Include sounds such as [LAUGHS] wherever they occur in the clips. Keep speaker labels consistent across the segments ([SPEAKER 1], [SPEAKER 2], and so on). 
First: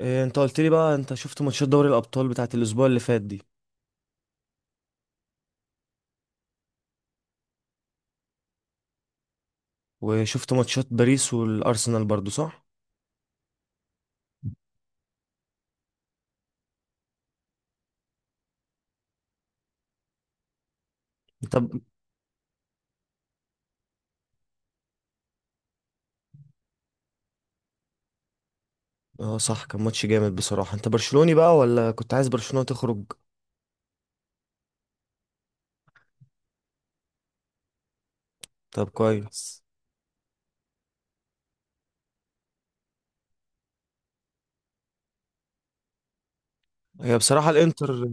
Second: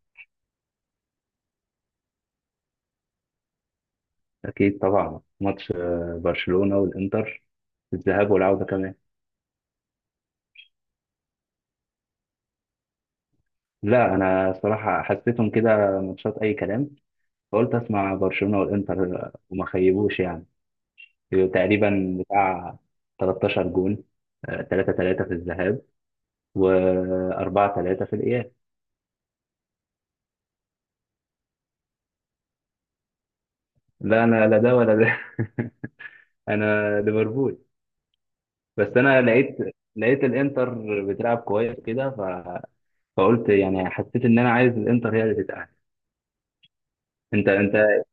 [SPEAKER 1] إيه، انت قلت لي بقى انت شفت ماتشات دوري الابطال بتاعت الاسبوع اللي فات دي.
[SPEAKER 2] أكيد طبعا، ماتش برشلونة والإنتر، الذهاب والعودة كمان.
[SPEAKER 1] وشفت ماتشات باريس والارسنال برضو صح.
[SPEAKER 2] لا، أنا صراحة حسيتهم كده ماتشات أي كلام. فقلت أسمع برشلونة والإنتر وما خيبوش يعني.
[SPEAKER 1] انت ب...
[SPEAKER 2] تقريبا بتاع 13 جون، 3-3 في الذهاب و4-3 في الإياب.
[SPEAKER 1] اه صح، كان ماتش جامد بصراحة. انت برشلوني بقى ولا كنت عايز برشلونة تخرج؟
[SPEAKER 2] لا، أنا لا ده ولا ده. [LAUGHS] أنا ليفربول. بس
[SPEAKER 1] طب
[SPEAKER 2] أنا لقيت
[SPEAKER 1] كويس.
[SPEAKER 2] لقيت الإنتر بتلعب كويس كده فقلت يعني حسيت إن أنا عايز الإنتر هي اللي تتأهل.
[SPEAKER 1] هي
[SPEAKER 2] انت
[SPEAKER 1] بصراحة
[SPEAKER 2] انت
[SPEAKER 1] الانتر.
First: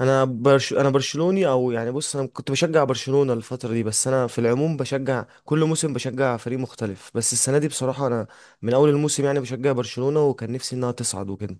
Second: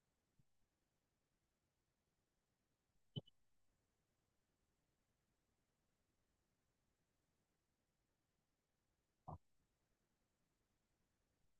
[SPEAKER 1] انا برشلوني او يعني بص، انا كنت بشجع برشلونة الفترة دي، بس انا في العموم بشجع كل موسم، بشجع فريق مختلف، بس السنة دي بصراحة انا من اول الموسم يعني بشجع برشلونة وكان نفسي انها تصعد وكده.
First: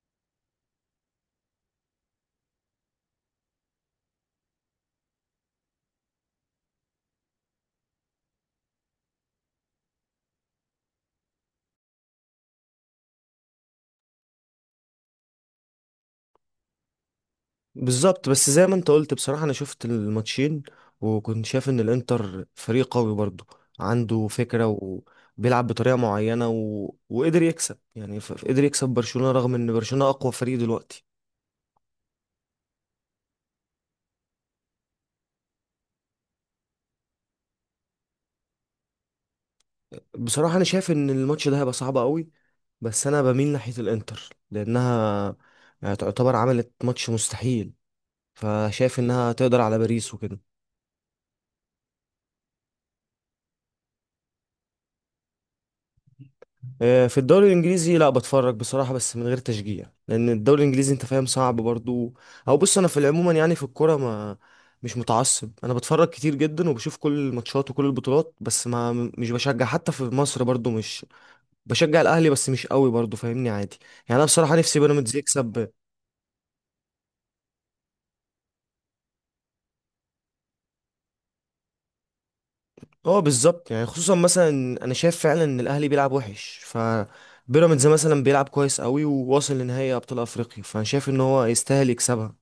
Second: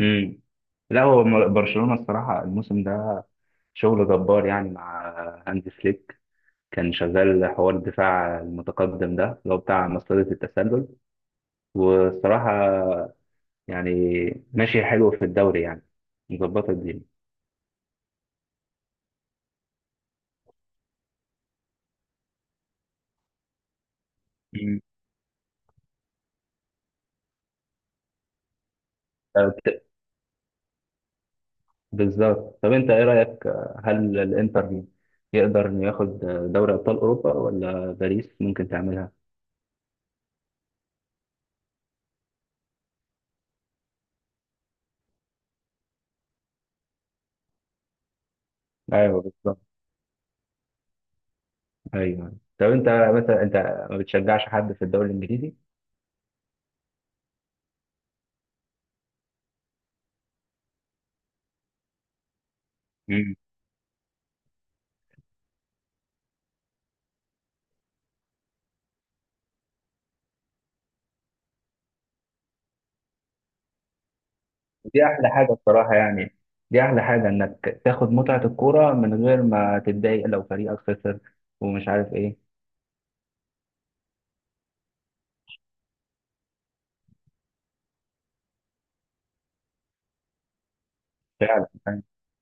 [SPEAKER 2] امم لا هو برشلونة الصراحة الموسم ده شغل جبار يعني مع هانز فليك. كان شغال حوار الدفاع المتقدم ده اللي هو بتاع مصيدة التسلل، والصراحة يعني ماشي حلو في الدوري يعني، مظبطة الدنيا.
[SPEAKER 1] بالظبط، بس زي ما انت قلت بصراحة انا شفت الماتشين وكنت شايف ان الانتر فريق قوي برضه، عنده فكرة
[SPEAKER 2] مم.
[SPEAKER 1] وبيلعب بطريقة معينة وقدر يكسب يعني، قدر يكسب برشلونة رغم ان
[SPEAKER 2] طب-
[SPEAKER 1] برشلونة اقوى فريق دلوقتي.
[SPEAKER 2] بالظبط، طب انت ايه رأيك؟ هل الانتر يقدر انه ياخد دوري ابطال اوروبا ولا باريس ممكن تعملها؟
[SPEAKER 1] بصراحة انا شايف ان الماتش ده هيبقى صعب قوي، بس انا بميل ناحية الانتر لانها يعني تعتبر عملت ماتش مستحيل، فشايف
[SPEAKER 2] ايوه
[SPEAKER 1] انها
[SPEAKER 2] بالظبط.
[SPEAKER 1] تقدر على باريس وكده.
[SPEAKER 2] ايوه، طب انت، مثلا انت ما بتشجعش حد في الدوري الانجليزي؟
[SPEAKER 1] آه، في الدوري الانجليزي لا بتفرج بصراحه بس من غير تشجيع، لان الدوري الانجليزي انت فاهم صعب برضو. او بص انا في العموم يعني في الكوره ما مش متعصب، انا بتفرج كتير جدا وبشوف كل الماتشات وكل البطولات، بس ما مش بشجع. حتى في مصر برضو، مش بشجع الاهلي بس مش قوي برضو، فاهمني عادي. يعني انا بصراحه نفسي
[SPEAKER 2] دي
[SPEAKER 1] بيراميدز
[SPEAKER 2] احلى حاجه
[SPEAKER 1] يكسب.
[SPEAKER 2] بصراحه يعني. دي احلى حاجه انك تاخد متعه الكوره من غير ما تتضايق لو فريقك خسر ومش عارف ايه.
[SPEAKER 1] اه بالظبط، يعني خصوصا مثلا انا شايف فعلا ان الاهلي بيلعب وحش، ف بيراميدز مثلا بيلعب كويس قوي وواصل لنهائي ابطال افريقيا، فانا شايف ان هو
[SPEAKER 2] فعلا
[SPEAKER 1] يستاهل
[SPEAKER 2] يعني.
[SPEAKER 1] يكسبها.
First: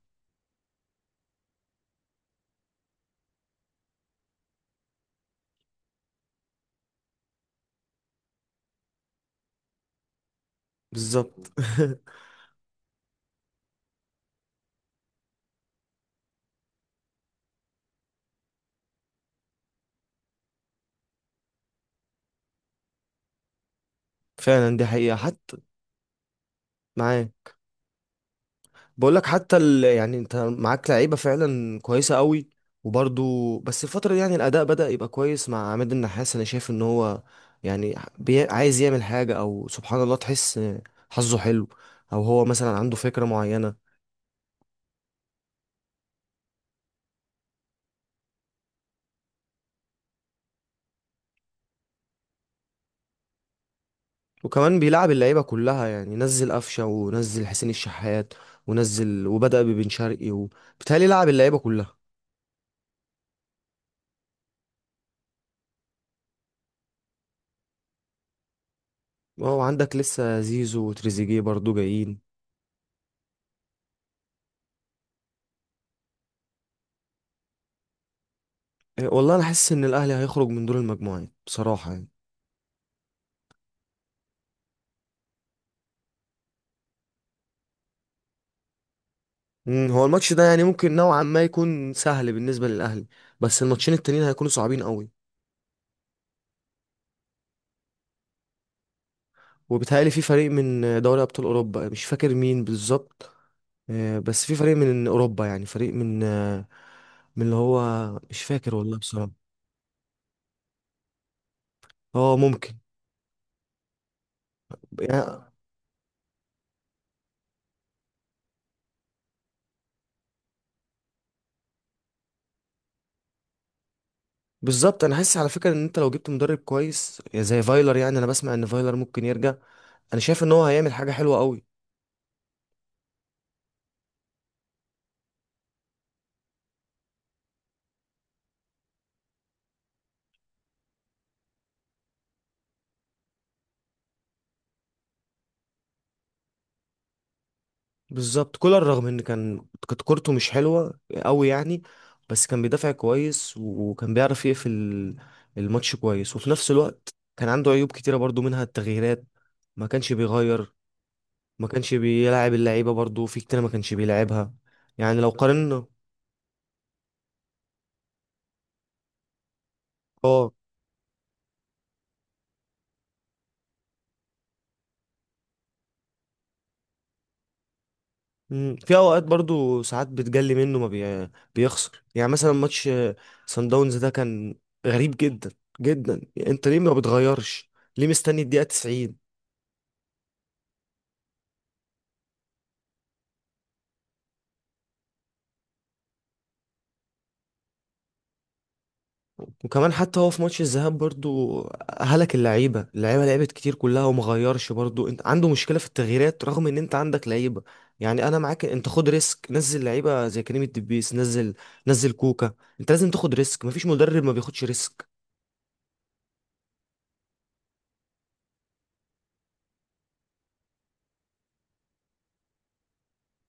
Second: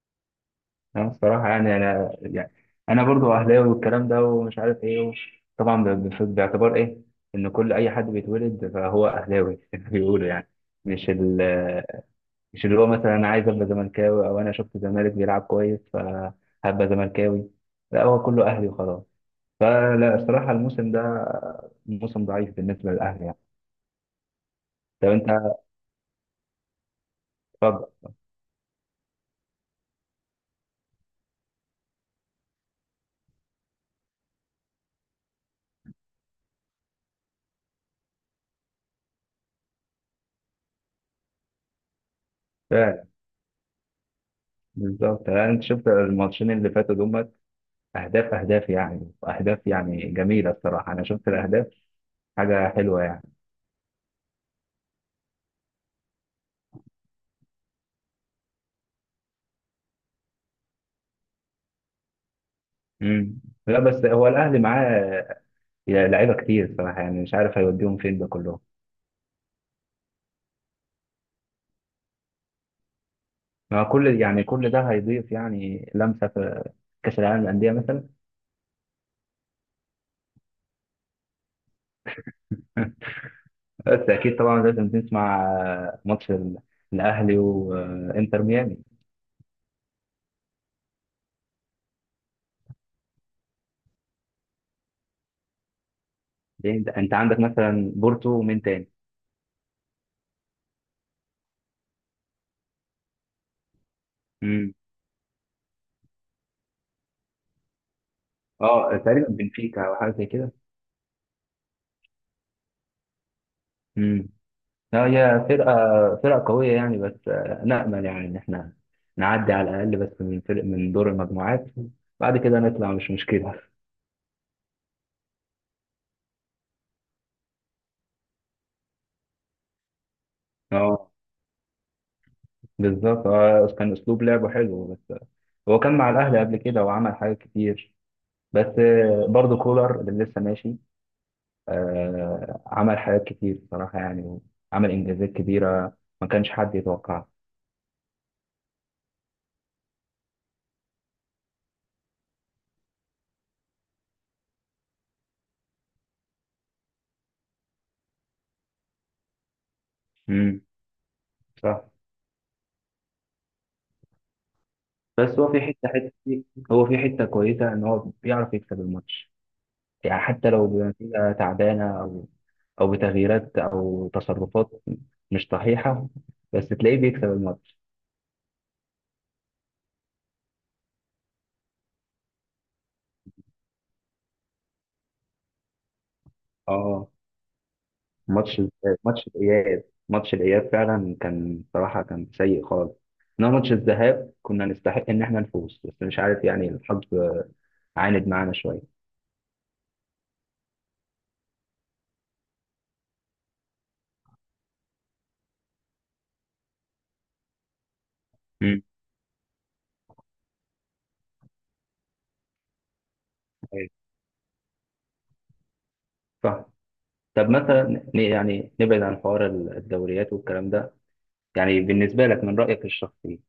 [SPEAKER 2] انا بصراحه يعني، انا يعني، انا برضو اهلاوي والكلام ده ومش عارف ايه. طبعا، باعتبار ايه، ان كل اي حد بيتولد فهو اهلاوي. [LAUGHS] بيقولوا يعني. مش ال
[SPEAKER 1] بالظبط. [LAUGHS]
[SPEAKER 2] مش اللي هو مثلا انا عايز ابقى زملكاوي او انا شفت الزمالك بيلعب كويس فهبقى زملكاوي. لا، هو كله اهلي وخلاص. فلا الصراحة الموسم ده موسم ضعيف بالنسبة للأهلي يعني.
[SPEAKER 1] فعلا دي
[SPEAKER 2] طب
[SPEAKER 1] حقيقة
[SPEAKER 2] أنت.
[SPEAKER 1] حتى. معاك.
[SPEAKER 2] اتفضل.
[SPEAKER 1] بقول لك يعني انت معاك لعيبة فعلا كويسة قوي، وبرضو بس الفترة دي يعني الأداء بدأ يبقى كويس مع عماد النحاس. أنا شايف إن هو يعني عايز يعمل حاجة، أو سبحان الله تحس حظه حلو، أو هو مثلا عنده
[SPEAKER 2] فعلا.
[SPEAKER 1] فكرة معينة.
[SPEAKER 2] بالظبط يعني، أنت شفت الماتشين اللي فاتوا دول، أهداف أهداف يعني أهداف يعني جميلة الصراحة. أنا شفت الأهداف، حاجة حلوة يعني.
[SPEAKER 1] وكمان بيلعب اللعيبة كلها يعني، نزل قفشة ونزل حسين الشحات، ونزل وبدأ ببن شرقي وبالتهيألي لعب اللعيبة كلها.
[SPEAKER 2] مم. لا بس هو الأهلي معاه لعيبة كتير الصراحة، يعني مش عارف هيوديهم فين ده كلهم.
[SPEAKER 1] وعندك لسه زيزو وتريزيجيه برضو جايين.
[SPEAKER 2] ما كل يعني، كل ده هيضيف يعني لمسة في كأس العالم للأندية مثلا.
[SPEAKER 1] إيه، والله انا حاسس ان الاهلي هيخرج من دور المجموعات بصراحه يعني.
[SPEAKER 2] بس أكيد طبعا لازم نسمع ماتش الأهلي وإنتر ميامي.
[SPEAKER 1] مم، هو الماتش ده يعني ممكن نوعا ما يكون سهل بالنسبه للاهلي، بس الماتشين التانيين هيكونوا صعبين قوي.
[SPEAKER 2] ليه انت عندك مثلا بورتو ومين تاني؟
[SPEAKER 1] وبيتهيألي في فريق من دوري ابطال اوروبا مش فاكر مين بالظبط. آه، بس في
[SPEAKER 2] امم
[SPEAKER 1] فريق من اوروبا، يعني فريق من آه، من اللي هو، مش فاكر
[SPEAKER 2] اه
[SPEAKER 1] والله
[SPEAKER 2] تقريبا
[SPEAKER 1] بصراحه.
[SPEAKER 2] بنفيكا او حاجه زي كده.
[SPEAKER 1] اه ممكن.
[SPEAKER 2] امم لا
[SPEAKER 1] يعني
[SPEAKER 2] هي فرقه قويه يعني، بس نامل يعني ان احنا نعدي على الاقل، بس من فرق من دور المجموعات، بعد كده نطلع مش مشكله.
[SPEAKER 1] بالظبط، انا حاسس على فكره ان انت لو جبت مدرب كويس زي فايلر، يعني انا بسمع ان فايلر ممكن يرجع، انا شايف ان هو هيعمل حاجه
[SPEAKER 2] اه
[SPEAKER 1] حلوه قوي.
[SPEAKER 2] بالظبط. اه كان اسلوب لعبه حلو بس هو كان مع الاهلي قبل كده وعمل حاجات كتير. بس برضه كولر اللي لسه ماشي عمل حاجات كتير بصراحه يعني. وعمل انجازات كبيره ما كانش حد يتوقعها.
[SPEAKER 1] بالظبط، كولر رغم ان كانت كورته مش حلوه قوي يعني، بس كان بيدافع كويس وكان بيعرف يقفل الماتش كويس، وفي نفس الوقت كان عنده عيوب كتيره برضو، منها التغييرات، ما كانش
[SPEAKER 2] مم.
[SPEAKER 1] بيغير، ما
[SPEAKER 2] صح.
[SPEAKER 1] كانش بيلعب اللعيبه برضو، في كتير ما كانش بيلعبها يعني لو
[SPEAKER 2] بس هو
[SPEAKER 1] قارنا.
[SPEAKER 2] في حته كويسه ان هو بيعرف يكسب الماتش، يعني حتى
[SPEAKER 1] اه.
[SPEAKER 2] لو بنتيجه تعبانه او بتغييرات او تصرفات مش صحيحه، بس تلاقيه بيكسب الماتش.
[SPEAKER 1] مم، في اوقات برضو ساعات بتجلي منه ما بي... بيخسر يعني، مثلا ماتش سان داونز ده كان غريب جدا جدا. انت ليه ما
[SPEAKER 2] اه.
[SPEAKER 1] بتغيرش؟ ليه مستني
[SPEAKER 2] ماتش
[SPEAKER 1] الدقيقه 90؟
[SPEAKER 2] ماتش الاياب ماتش الاياب فعلا كان صراحه كان سيء خالص. انما ماتش الذهاب كنا نستحق ان احنا نفوز، بس مش عارف يعني الحظ عاند معانا شويه.
[SPEAKER 1] وكمان حتى هو في ماتش الذهاب برضو هلك اللعيبه، لعبت كتير كلها وما غيرش برضو، انت عنده مشكله في التغييرات رغم ان انت عندك لعيبه، يعني انا معاك،
[SPEAKER 2] امم،
[SPEAKER 1] انت خد ريسك، نزل لعيبه زي كريم الدبيس، نزل كوكا. انت لازم تاخد ريسك، مفيش مدرب ما بياخدش ريسك.
[SPEAKER 2] صح. طب مثلا، يعني نبعد عن حوار الدوريات والكلام ده، يعني بالنسبة لك من رأيك الشخصي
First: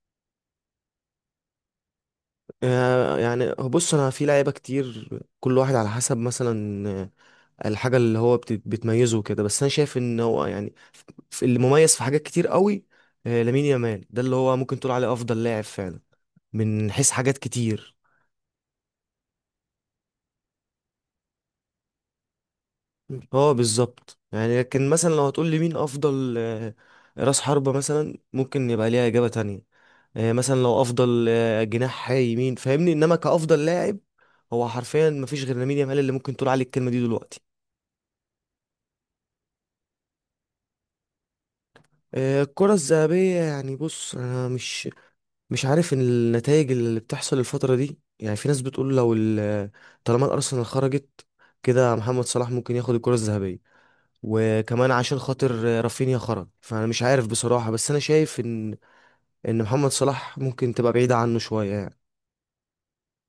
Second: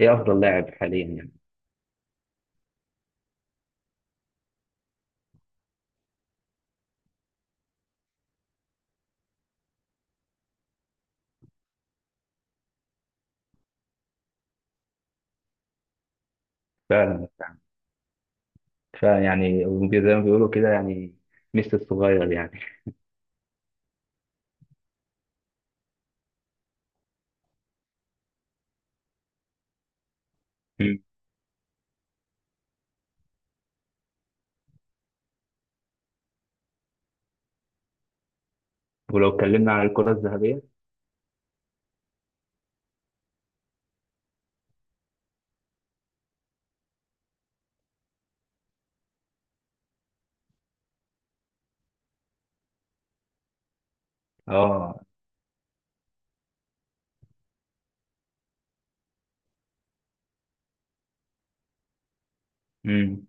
[SPEAKER 2] إيه أفضل لاعب حاليا يعني؟
[SPEAKER 1] آه، يعني بص انا في لعيبه كتير، كل واحد على حسب مثلا آه، الحاجه اللي هو بتميزه كده، بس انا شايف ان هو يعني اللي مميز في حاجات كتير قوي. آه، لامين يامال ده اللي هو ممكن تقول عليه افضل لاعب فعلا من حيث
[SPEAKER 2] فعلا.
[SPEAKER 1] حاجات كتير.
[SPEAKER 2] فيعني زي ما بيقولوا كده يعني، ميسي الصغير يعني.
[SPEAKER 1] اه بالظبط، يعني لكن مثلا لو هتقول لي مين افضل آه، راس حربة، مثلا ممكن يبقى ليها اجابة تانية. آه، مثلا لو
[SPEAKER 2] مم.
[SPEAKER 1] افضل آه، جناح يمين فاهمني، انما كافضل لاعب هو حرفيا مفيش غير لامين يامال اللي ممكن تقول عليه الكلمة دي دلوقتي.
[SPEAKER 2] ولو اتكلمنا عن الكرة الذهبية.
[SPEAKER 1] آه، الكرة الذهبية يعني بص انا مش عارف النتائج اللي بتحصل الفترة دي. يعني في ناس بتقول لو طالما الارسنال خرجت كده، محمد صلاح ممكن ياخد الكرة الذهبية، وكمان
[SPEAKER 2] آه.
[SPEAKER 1] عشان خاطر رافينيا خرج، فانا مش عارف بصراحة، بس انا شايف ان محمد صلاح ممكن تبقى بعيدة عنه شوية يعني.
[SPEAKER 2] امم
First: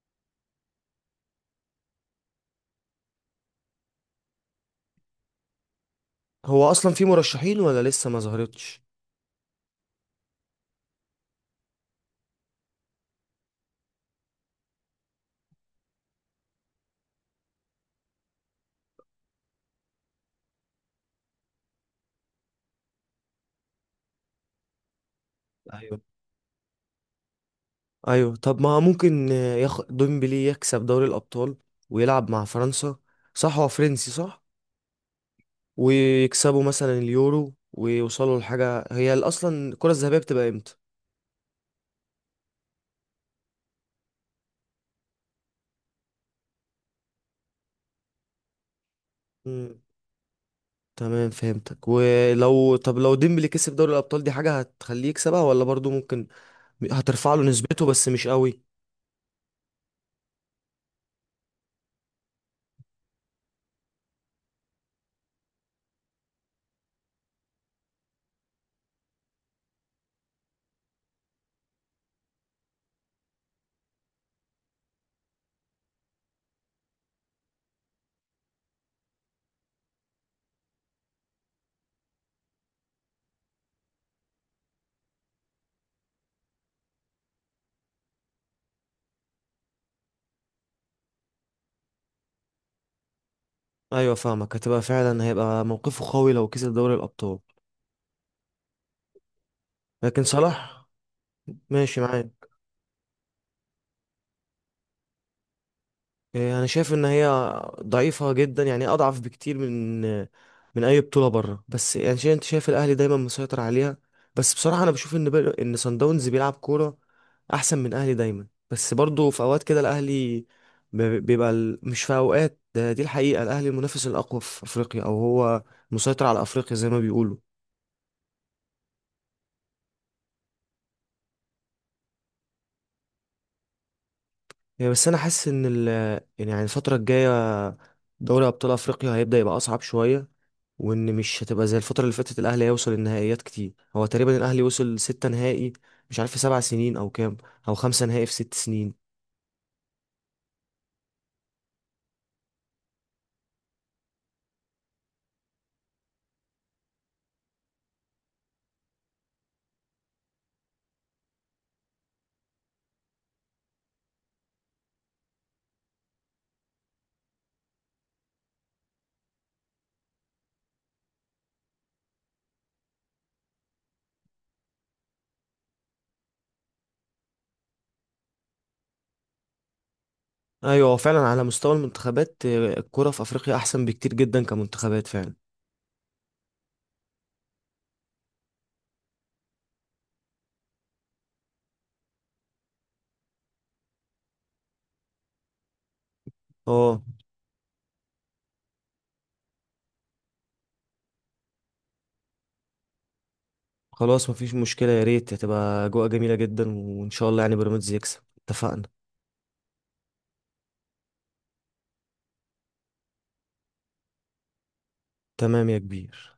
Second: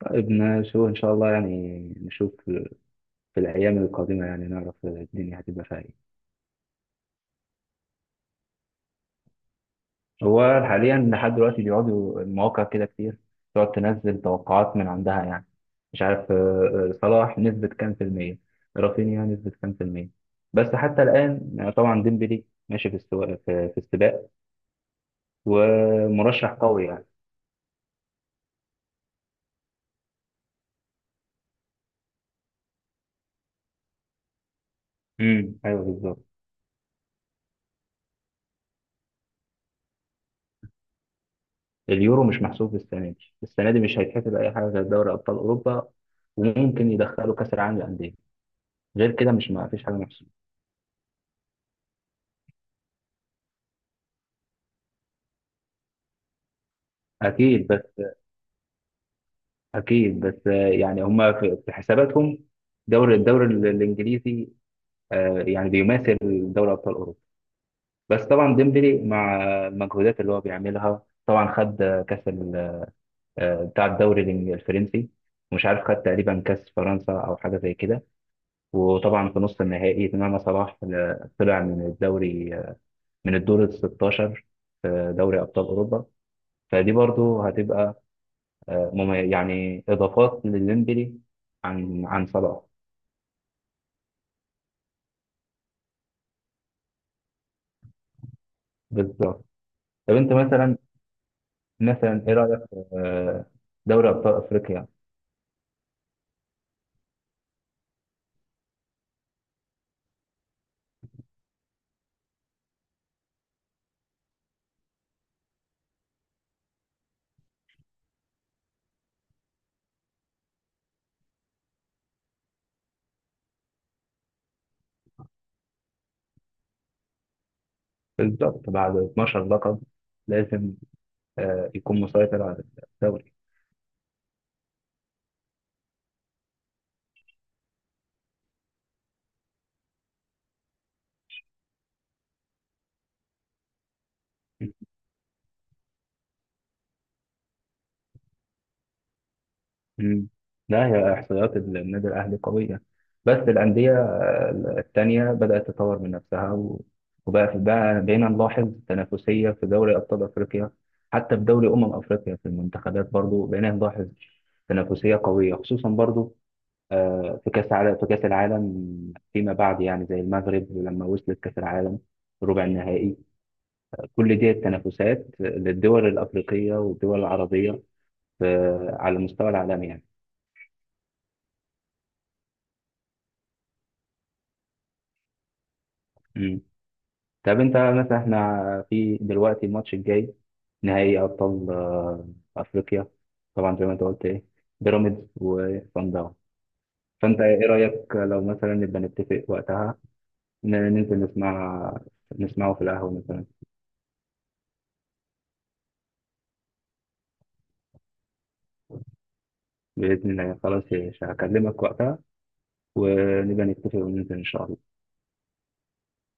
[SPEAKER 2] طيب نشوف إن شاء الله يعني، نشوف في الأيام القادمة يعني نعرف الدنيا هتبقى فيها إيه.
[SPEAKER 1] هو اصلا في مرشحين ولا لسه ما ظهرتش؟
[SPEAKER 2] هو حاليا لحد دلوقتي بيقعدوا المواقع كده كتير، تقعد تنزل توقعات من عندها يعني، مش عارف صلاح نسبة كام في المية، رافينيا نسبة كام في المية. بس حتى الآن طبعا ديمبلي ماشي في السواق في السباق،
[SPEAKER 1] ايوه.
[SPEAKER 2] ومرشح قوي يعني.
[SPEAKER 1] ايوه، طب ما ممكن ديمبلي يكسب دوري الابطال ويلعب مع فرنسا، صح هو فرنسي صح؟
[SPEAKER 2] امم، ايوه بالظبط.
[SPEAKER 1] ويكسبوا مثلا اليورو ويوصلوا لحاجة. هي اصلا الكرة الذهبية بتبقى امتى؟
[SPEAKER 2] اليورو مش محسوب السنة دي. السنة دي مش هيتحسب أي حاجة غير دوري أبطال أوروبا، وممكن يدخلوا كأس العالم للأندية. غير كده مش، ما
[SPEAKER 1] مم.
[SPEAKER 2] فيش حاجة محسوبة.
[SPEAKER 1] تمام فهمتك. ولو طب لو ديمبلي كسب دوري الابطال دي حاجة هتخليه يكسبها، ولا برضو ممكن هترفع له
[SPEAKER 2] أكيد.
[SPEAKER 1] نسبته بس مش قوي؟
[SPEAKER 2] بس يعني هم في حساباتهم، الدوري الانجليزي يعني بيماثل دوري ابطال اوروبا. بس طبعا ديمبلي مع المجهودات اللي هو بيعملها، طبعا خد كاس بتاع الدوري الفرنسي. مش عارف، خد تقريبا كاس فرنسا او حاجه زي كده. وطبعا في نص النهائي تمام. صلاح طلع من الدوري من الدور ال 16 في دوري ابطال اوروبا. فدي برضو هتبقى يعني اضافات لديمبلي عن صلاح.
[SPEAKER 1] ايوه فاهمك، هتبقى فعلا هيبقى موقفه قوي لو كسب دوري الابطال.
[SPEAKER 2] بالظبط. طب
[SPEAKER 1] لكن
[SPEAKER 2] انت مثلا
[SPEAKER 1] صلاح. ماشي
[SPEAKER 2] مثلا ايه
[SPEAKER 1] معاك.
[SPEAKER 2] رايك في دوري ابطال افريقيا؟
[SPEAKER 1] إيه، انا شايف ان هي ضعيفه جدا، يعني اضعف بكتير من من اي بطوله بره. بس يعني شايف، انت شايف الاهلي دايما مسيطر عليها، بس بصراحه انا بشوف ان ان صن داونز بيلعب كوره احسن من الاهلي دايما، بس برضه في اوقات كده الاهلي مش في اوقات ده، دي الحقيقه، الاهلي المنافس الاقوى في افريقيا، او هو مسيطر على افريقيا زي ما بيقولوا
[SPEAKER 2] بالظبط، بعد 12 لقب لازم يكون مسيطر على الدوري.
[SPEAKER 1] يعني. بس انا حاسس ان ال يعني يعني الفتره الجايه دوري ابطال افريقيا هيبدا يبقى اصعب شويه، وان مش هتبقى زي الفتره اللي فاتت. الاهلي هيوصل النهائيات كتير، هو تقريبا الاهلي وصل 6 نهائي، مش عارف في 7 سنين او كام، او 5 نهائي في 6 سنين.
[SPEAKER 2] مم. لا هي احصائيات النادي الاهلي قويه، بس الانديه التانيه بدات تطور من نفسها وبقى في بقى بقينا نلاحظ تنافسيه في دوري ابطال افريقيا. حتى في دوري افريقيا في المنتخبات برضو بقينا نلاحظ تنافسيه قويه، خصوصا برضو في كأس العالم فيما بعد يعني، زي المغرب لما وصلت كأس العالم ربع النهائي. كل دي التنافسات للدول الأفريقية والدول العربية على المستوى العالمي يعني.
[SPEAKER 1] ايوه هو فعلا على مستوى المنتخبات آه، الكره في افريقيا احسن بكتير جدا كمنتخبات فعلا.
[SPEAKER 2] مم. طب أنت مثلا، إحنا في دلوقتي الماتش الجاي نهائي أبطال أفريقيا. طبعا زي ما أنت قلت إيه، بيراميدز وصن داونز.
[SPEAKER 1] اه
[SPEAKER 2] فأنت إيه رأيك لو مثلا نبقى نتفق وقتها، ننزل نسمعه في القهوة مثلا؟
[SPEAKER 1] خلاص مفيش مشكله، يا ريت هتبقى اجواء جميله جدا، وان شاء الله يعني بيراميدز يكسب. اتفقنا.
[SPEAKER 2] بإذن الله. خلاص، مش هكلمك وقتها، ونبقى نتفق وننزل إن شاء الله.
[SPEAKER 1] تمام يا كبير.